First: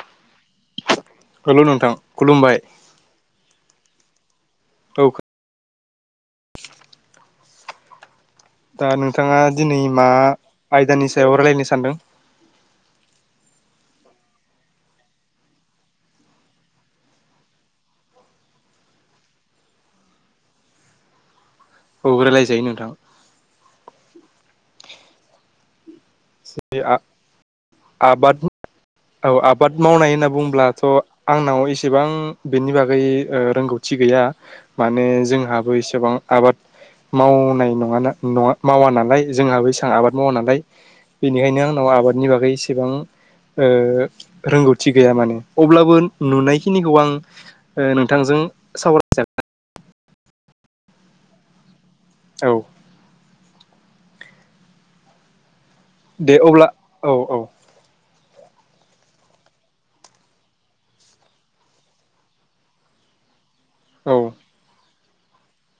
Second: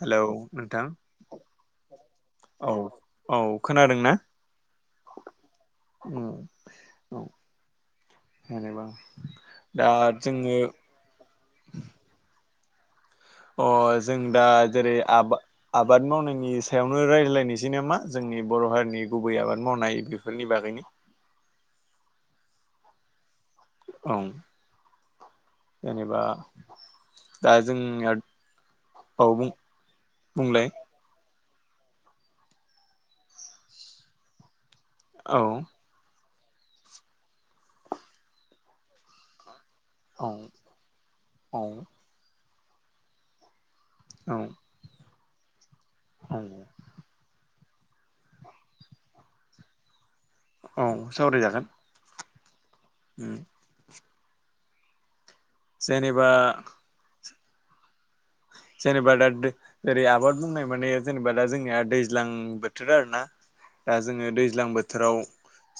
Hello नोंथां। Hello नोंथां खुलुमबाय। औ औ औ खो। ओम औ। जेनेबा दा नोंथाङा दिनै दा मा जोङो आयदानि सायाव रायलायनो सानदों। अ जों दा जेरै आ आबाद मावनायनि सायावनो रायज्लायनोसै नामा जोंनि बर' हारिनि गुबै आबाद मावनाय बेफोरनि बागैनो। औ रायलायजायो नोंथां। औ। जेनेबा बे दा जोंनिया। आबाद औ आबाद मावनाय होनना बुंलाय बुंब्लाथ'। आंनाव एसेबां बेनि बागै ओ रोंगौथि गैया। माने औ जोंहाबो एसेबां। आबाद मावनाय नङा ना नङा मावा नालाय जोंहाबो। आं आबाद औ मावा नालाय बेनिखायनो औ आंनाव आबादनि बागै सो। सेबां। ओ औ रोंगौथि गैया माने अब्लाबो औ नुनायखिनिखौ आं। ओ नोंथांजों सावराय जा। औ सावरायजागोन। औ। उम जेनेबा दे अब्ला औ औ। जेनेबा दा जेरै आबाद बुंनाय माने जेनेबा दा जोंनिया दैज्लां बोथोर आरो ना दा औ जोङो दैज्लां बोथोराव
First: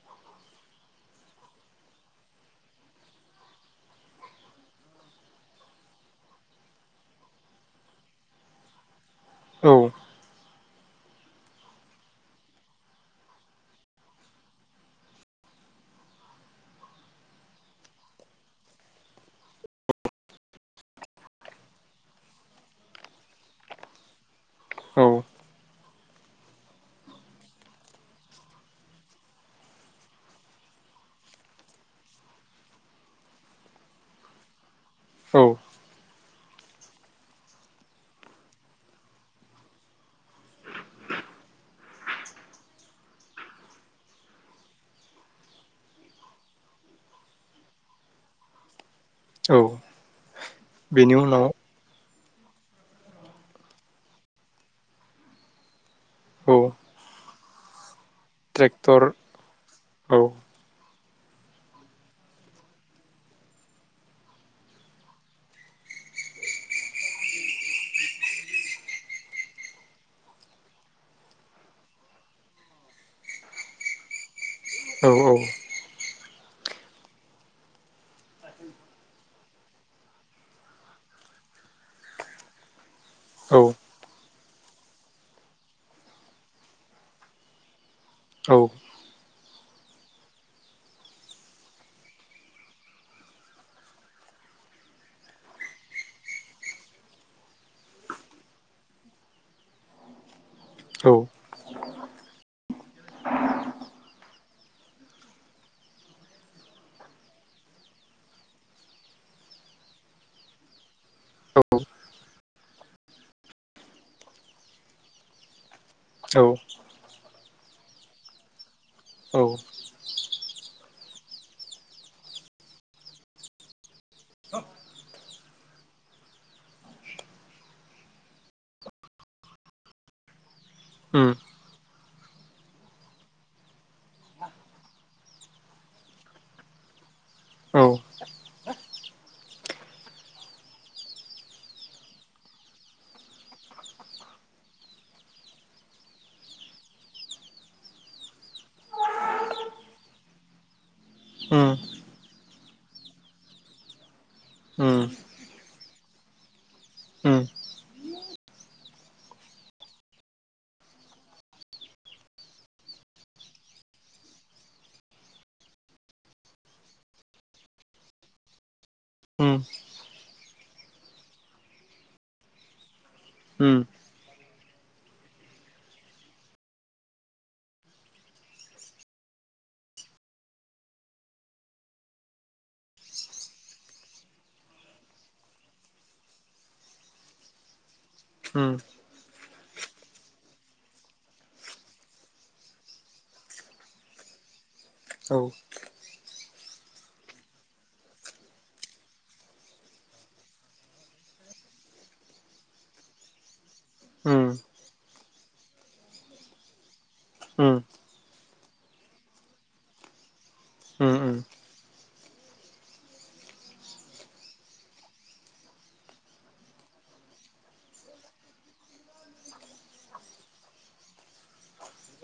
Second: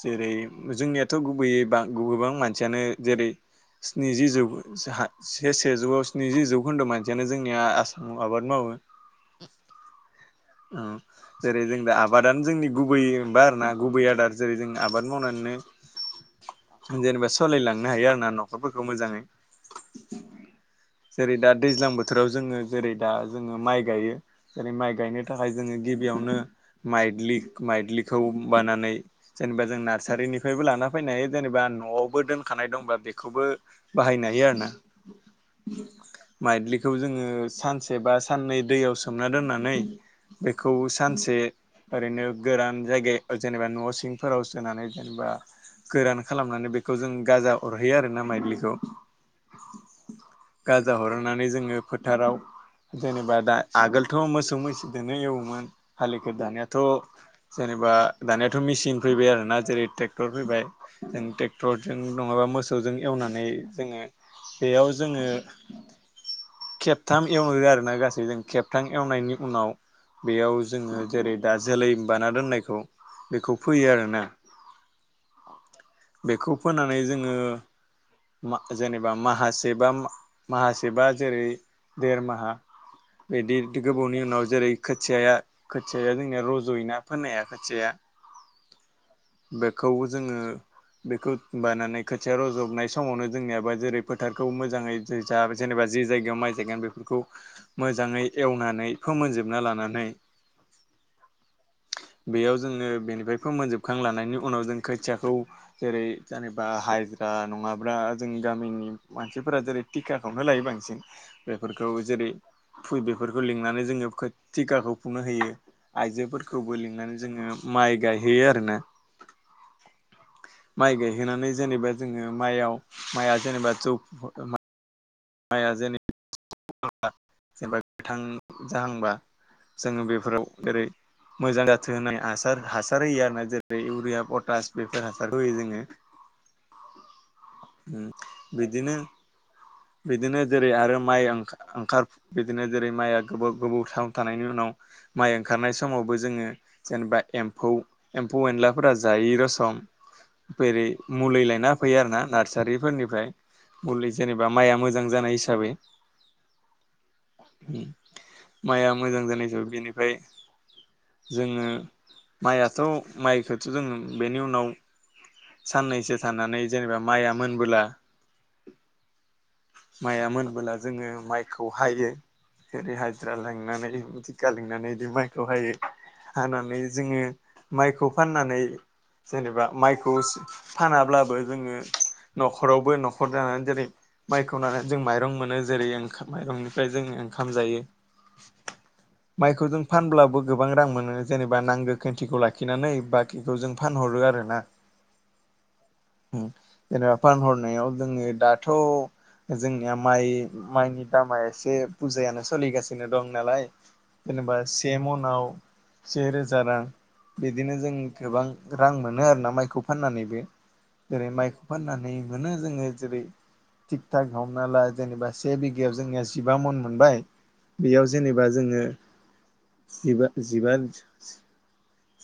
जेरै जोंनियाथ' गुबैयै बा गोबां मानसियानो जेरै स्निजि जौ से सेजौआव स्निजि जौखोन्दो मान। बिदिनो जोंनिया आसामाव आबाद मावो। औ। औ जेरै जों दा आबादानो जोंनि गुबैबा आरोना गुबै आदार जेरै जों आबाद मावनानैनो जेनेबा सालायलांनो हायो आरो ना न'खरफोरखौ मोजाङै जेरै दा दैज्लां बोथोर। बोथोराव जोङो जेरै दा जोङो माइ गायो। जेरै माइ औ गायनो थाखाय जोङो गिबियावनो माइलि। माइद्लिखौ बानानै जेनेबा जों नार्सारिनिफ्रायबो लाना फैनो हायो जेनेबा न'आवबो दोनखानाय दंबा बेखौबो बाहायनो हायो आरो ना। औ माइलि। बेखौ जोङो सानसे बा साननै दैयाव सोमना दोननानै बेखौ सानसे ओरैनो गोरान जायगायाव जेनेबा न' सिंफोराव सोनानै बा गोरान खालामनानै बेखौ जों गाजा अरहैयो आर ना माइलिखौ। औ बेनि हरनानै उनाव। जोङो फोथाराव जेनेबा दा आगोलथ' मोसौ मैसोजोनो एवोमोन हालिख औ दानायाथ' जेनेबा। दानियााथ' ट्रेक्टर मेसिन फैबाय आरोना जेरै औ ट्रेक्टर फैबाय। जों ट्रेक्टरजों नङाबा मोसौजों एवनानै जोङो बेयाव जोङो। खेबथाम एवनो आरो ना गासै जों खेबथाम एवनायनि उनाव बेयाव जोङो जेरै दा जोलै बाना दोननायखौ बेखौ फोयो आरो ना औ बेखौ फोनानै जोङो मा जेनेबा माहासेबा माहासेबा। जेरै देरमाहा बिदि औ गोबावनि उनाव जेरै खोथि खोथि जोंनिया रज'योना फोननायाया खोथिाया बेखौ जोङो बेखौ मानानै खोथिया रज'नाय समावनो जोंनियाबा जेरै फोथारखौ मोजाङै जेनेबा। जे जायगायाव माइ जायगोन बेफोरखौ मोजाङै एवनानै फोमोनजोबना लानानै औ बेयाव जोङो बेनिफ्राय फोमोनजोबखां लनि उनाव जों खोथियाखौ जेरै जेनेबा हाजिरा नङाब्ला जों गामिनि मानसिफोरा जेरै टिखााखौवनो लायो बांसि। बेफोरखौ जेरै फु बेफोरखौ लिंनानै जोङो थिखाखौ फुनो होयो औ आइजोफोरखौबो लिंनानै जोङो माइ गायहोयो आरो ना औ माइ गायहोनानै जेनेबा जोङो माइयाव माइआ जेनेबा जौ। माइआ जेनब जेनेबा गोथां जाहांबा जोङो बेफोराव जेरै उम मोजां जाथो होनाय हासार हासार होयो आरो ना जेरै इउरिया पटास बेफोर हासार होयो जोङो औ बिदिनो। बिदिनो जेरै आरो माइ ओंखार बिदिनो जेरै माइआ गोबाव गोबाव समाव थानायनि उनाव माइ ओंखारनाय समावबो जोङो जेनेबा एम्फौ एम्फौ एनलाफोरा जायै रसम जेरै मुलि उम लायना हो फैयो आरो ना नार्सारिफोरनिफ्राय मुलि जेनेबा माइआ मोजां। उम मोजां जानाय हिसाबै उम माइआ मोजां जानाय हिसाबै बेनिफ्राय जोङो माइयाथ' माइखौथ' जो बेनि उनाव साननैसो थानानै जेनेबा माइआ मोनबोला उम उम औ उम माइआ मोनबोला जोङो माइखौ हायो ओरै हाजिरा उम लनानै दिखा लिंनानै बिदि माइखौ हायो हानानै जोङो माइखौ फाननानै जेनेबा माइखौ खौ फानाब्लाबो जोङो न'खरावबो न'खर जानानै जेरै माइखौ नानानै जों माइरं मोनो जेरै ओं माइरंनिफ्राय जों ओंखाम जायो। उम। माइखौ जों फानब्लाबो गोबां रां मोनो जेनेबा नांगो खन्थिखौ लाखिनानै बाखिखौ जों फानहरो आर ना। उम जेनेबा फानहरनायाव जोङो दाथ' जोंनिया माइ माइनि दामा एसे बुजायानो सोलिगासिनो दं नालाय जेनेबा से मनाव से रोजा रां बिदिनो जों गोबां रां मोनो आरोना माइखौ फाननानैबो जेरै उम माइखौ फाननानै मोनो जोङो जेरै थिग थक हमना ला जेनेबा से बिघायाव जोंनिया जिबा मन मोनबाय बेयाव जेनेबा जोङोबा जिबा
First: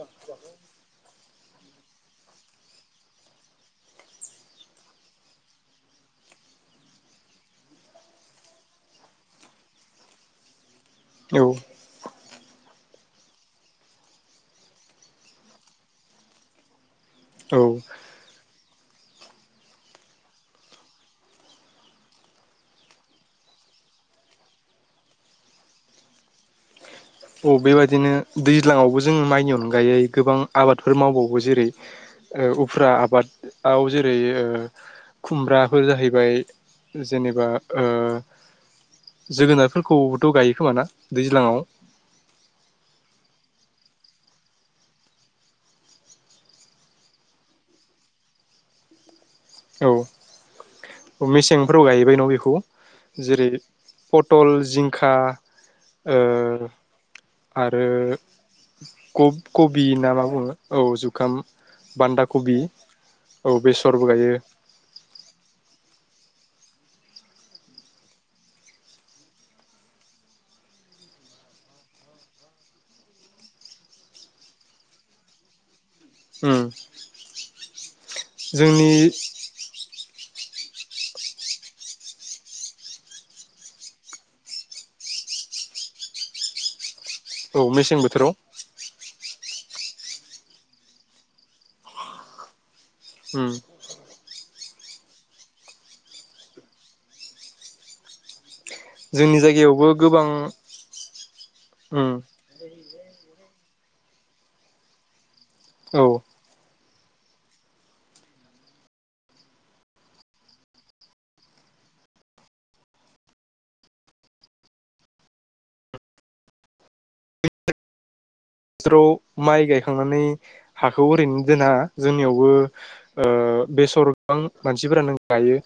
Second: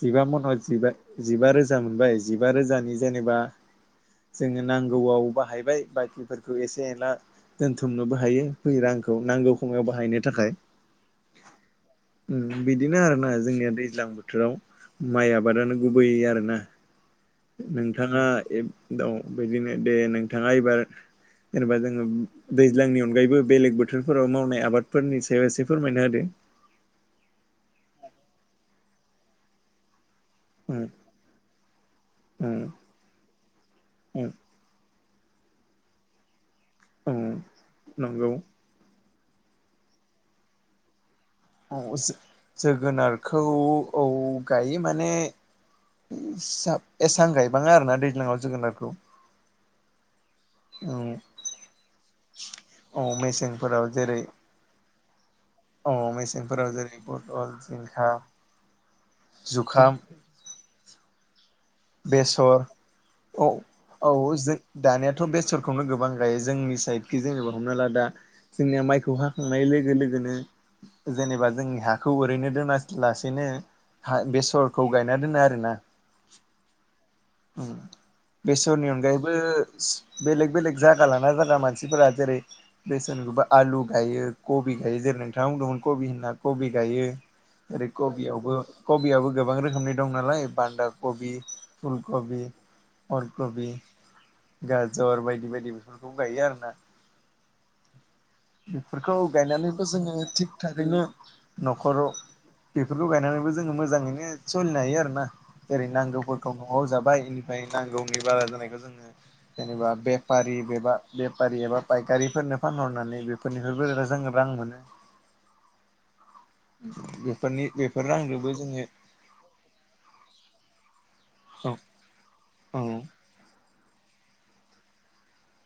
जिबा मनावबा जिबा रोजा मोनबाय जिबा रोजानि जेनेबा जोङो नांगौआव बाहायबाय बाखिफोरखौ एसे एनला दोनथुमनोबो हायो फै रांखौ नांगौ खमाव बाहायनो थाखाय। औ। बिदिनो आरो ना जोंनिया दैज्लां बोथोराव माइ आबादानो गुबैय आरोना। औ नोंथाङा दा बिदिनो दे नोंथाङा एबार जेनेबा जोङो दैज्लांनि अनगायैबो बेलेग बोथोरफोराव मावनाय आबादफोरनि सायाव एसे फोरमायना होद। बेबायदिनो दैज्लाङावबो जोङो माइनि अनगायै। गोबां उम आबादफोर मावबावो जेरै उम उफ्रा आबादाव जेरै उम खुमब्राफोर जाहैबाय। उम जेनेबा ओ। नंगौ जोगोनारफोरखौबोथ' गायो खोमाना। दैज्लाङाव। औ जोगोनारखौ औ गायो माने एसां गायबाङा आरोना दैज्लांयाव जोगोनारखौ औ। औ मेसेंफोराव गायबाय न' बेखौ औ जेरै मेसेंफोराव जेरै पथल जिंखा औ मेसेंफोराव जेरै पटल आरो। जिंखा कबि जुखाम ना मा बुङो औ जु खाम! बान्दा कबि बेसर औ बेसरबो गायो। दानियााथ' बेसरखौनो गोबां गायो जोंनि साइडखि जेनेबा हमना ला दा जोंनिया माइखौ हाखांनाय लोगो लोगोनो जेनेबा जोंनि हाखौ ओरैनो दोना लासेनो ह बेसरखौ गायना दोनो आरोना‌ उम। बेसरनि जोंनि अनगायैबो बेलेग बेलेग जाया लाना जायागा मानसिफोरा जेरै बेसेन गोबा आलु गायो कबि गायो जेरै नोंथाङा बुंदोंमोन कबि होनना कबि गायो। औ आरोै मेसें बोथोराव गबियावबो गबियावबो गोबां रोखोमनि दं नालाय बान्दा कबि फुलकबि। उम अलकबि। गाजर बायदि बायदि बेफोरखौबो गायो आरो ना। बेफोरखौ जोंनि गायनानैबो जायगायावबो जोङो गोबां थिग थारैनो उम न'खराव बेफोरखौ गायनानैबो ज जोङो मोजाङैनो सोलिनो हायो आरो ना। एरै औ नांगौबो खौ न'आव जाबाय बेनिफ्राय नांगौनि बारा जानायखौ जोङो जेनेबा बेफारिबा बेफारि एबा फायखारिफोरनो फानहरनानै बेफोरनिफ्रायबो जो रां मोनोफोरनि बेफोर रांजों बोसोराव माइ गायखांनानै हाखौ ओरैनो औ जोंहा जोंनियावबो औ ओ बेसर गोबां मानसिफोरा नो गायो।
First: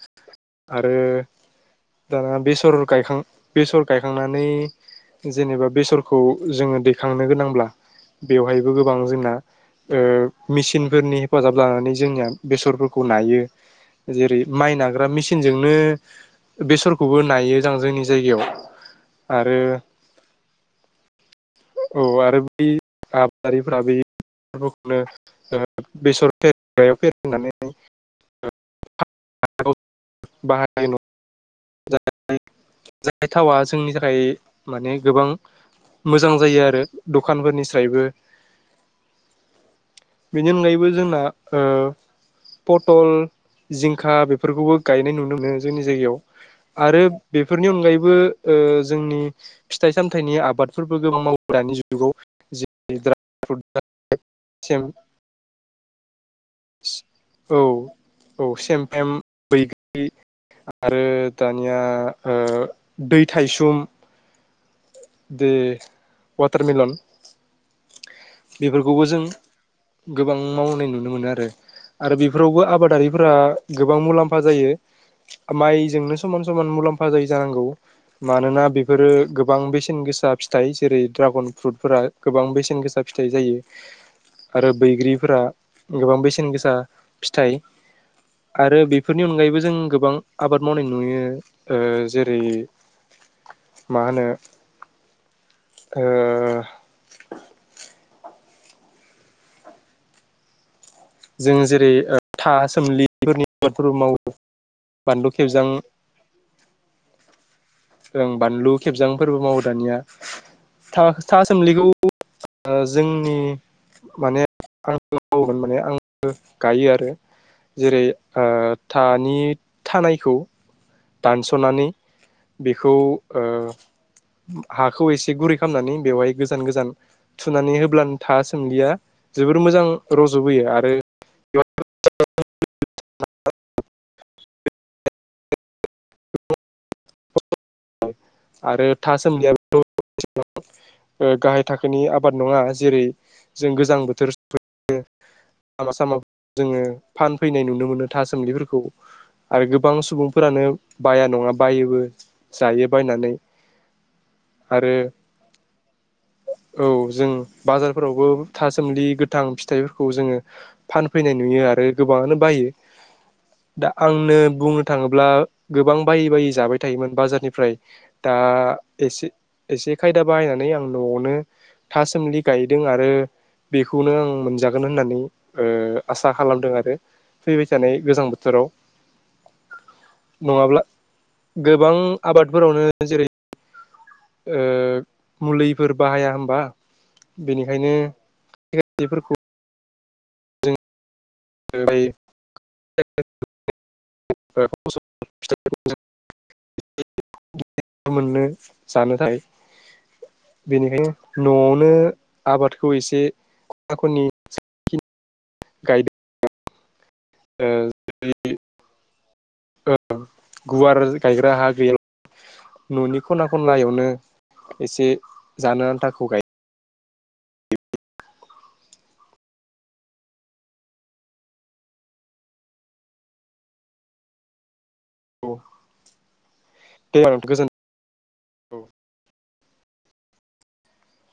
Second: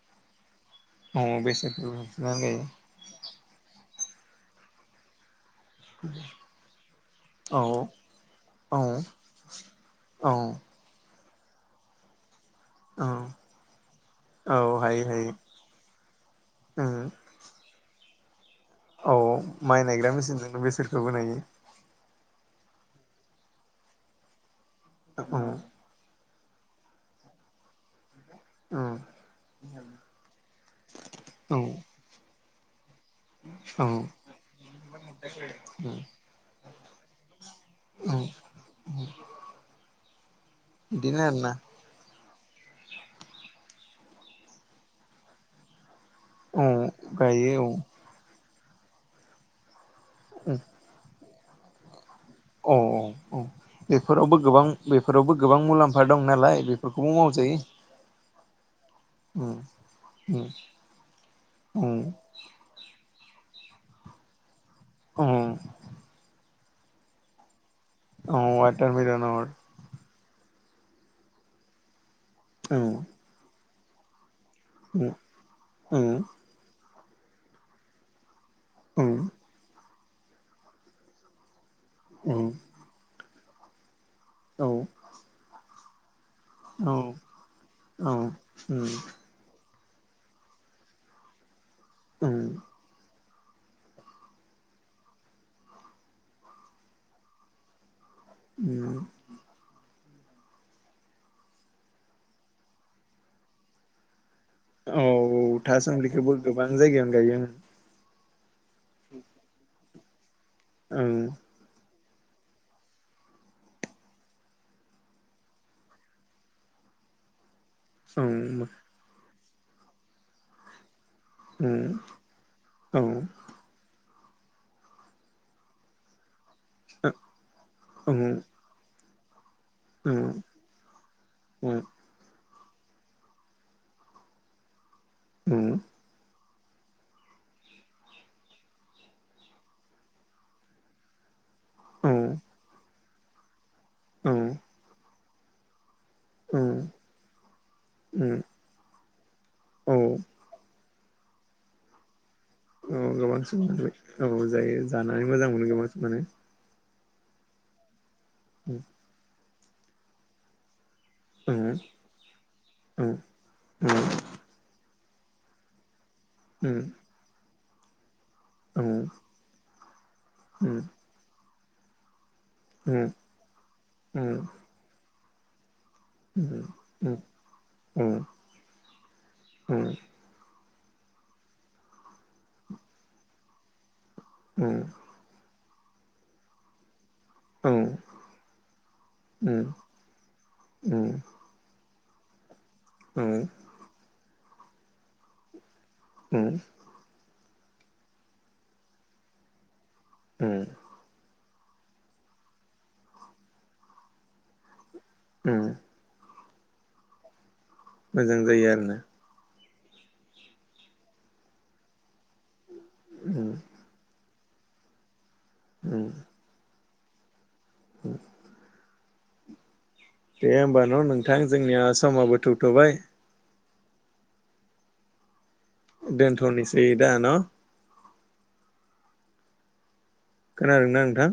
आरो औ बेसादफोर दाना बुथुमनानै गायो बेसर गायखां बेसर गायखांनानै जेनेबा बेसरखौ जोङो दैखांनो औ गोनांब्ला बेवहायबो औ गोबां जोंना औ ओ मेसिनफोरनि हेफाजाब लानानै जोंनिया बेसरफोरखौ औ नायो जेरै माइ औ हायो नाग्रा मेसिनजोंनो हायो बेसरखौबो नायो ज जोंनि जायगायाव औ आरो माइ नायग्रा मेसिनजोंनो बेसोरखौबो नायो। औ आरो बे आबादारिफोरा बेै औ [unintelligible] [unintelligible] उम। बाहायो औ। जाय थावा औ जोंनि थाखाय माने गोबां मोजां जायो आरो दखानफोरनिफ्रायबो। औ बेनि अनगायैबो जोंना बिदिनो आरोना ओ पटल जिंखा बेफोरखौबो गायनाय नुनो मोनो जोंनि जायगायाव। औ आरो गायो औ बेफोरनि अनगायैबो ओ जोंनि फिथाइ सामथाइनि आबादफोरबो गोबां माव दानि जुग औ औ औ बेफोरावबो गोबां बेफोरावबो गोबां मुलाम्फा फा दं। नालाय बेफोरखौबो मावजायो। औ औ सेम। आरो दानिया दै ओ थाइसुम बे टारमिलन बेफोरखौबो वाटारमेलन जों हर गोबां मावनाय नुनो मोनो आरो। आरो बेफोरावबो आबादारिफोरा गोबां मुलाम फा जायो माइजोंनो समान समान मुलाम फा जायो जानांगौ मानोना बेफोरो गोबां बेसे न गोसा फिथाइ जेरै ड्रागन फ्रुटफोरा गोबां बेसेन गोसा [unintelligible] जायो आरो बैग्रिफोरा गोबां बेसे न गोसा फिथाइ आरो बेफोरनि अनगायैबो जों गोबां आबाद मावनाय नुयो ओ जेरै मा होनो ओ उम जों जेरै ओ था सोमलिफोरनि मावो औ बानलु खेबजां थासुमलिखोबो गोबां जायगायावनो गायो ओं बानलु खेबजांफोरबो मावो दानिया ओं थ-था सोमलिखौ जोंनि माने [inaudible] गायो आरो जेरै गोबां ओ सुबुं थानि थानायखौ दानस'नानै बेखौ ओ हाखौ एसे गुरै खालामनानै बेवहाय गो जान गोजान थुनानै होब्लानो था सोमलिया जोबोर मोजां रज'बोयो आरो [unintelligible] ओम आरो था [unintelligible] ओ गाहाय थाखोनि आबाद नङा जेरै जों गोजां बोथोर [inaudible] फैयो लामा सामा जोङो फानफैनाय नुनो मोनो था सोमलिफोरखौ आरो गोबां सुबुंफोरानो बाया नङा बायोबो जायो औ बायनानै गोबां सम औ जायो आरो जानानै मोजां मोनो गोबां समानो औ जों बाजार फोरावबो थासोमलि गोथां फिथ फिथाइफोरखौ जोङो फानफैनाय नुयो आरो गोबाङानो बायो दा औ आंनो बु थाङोब्ला गोबां बायै बायै जाबाय थायोमोन बाजारनिफ्राय दा एसे एसे खायदा बाहायनानै आं न'आवनो थासमलि गायदों आरो बेखौनो आं मोनजागोन होननानै ओ आसा खालामदों आरो फैबाय थानाय गोजां बोथोराव नङाब्ला गोबां आबाद बेफोरावनो जेरै ओ मुलि फोर बाहाया होमबा बेनिखायनो [unintelligible] फोरखौ ओं बै उम [unintelligible] [unintelligible] मोननो जानोथाय बेनिखायनो न'आवनो आबादखौ एसे खना खनि उम गायदों मोजां जायो आरो ना गुवार गायग्रा हा गैयाला न'नि खना खनलायावनो एसे जानो दे आन्थाखौ गायो [inaudible] दे होमब न' नोंथां जोंनिया समाबो थौथ'बाय गायनांगौ दोनथ'निस जै द न औ खोनादोंना नोंथां?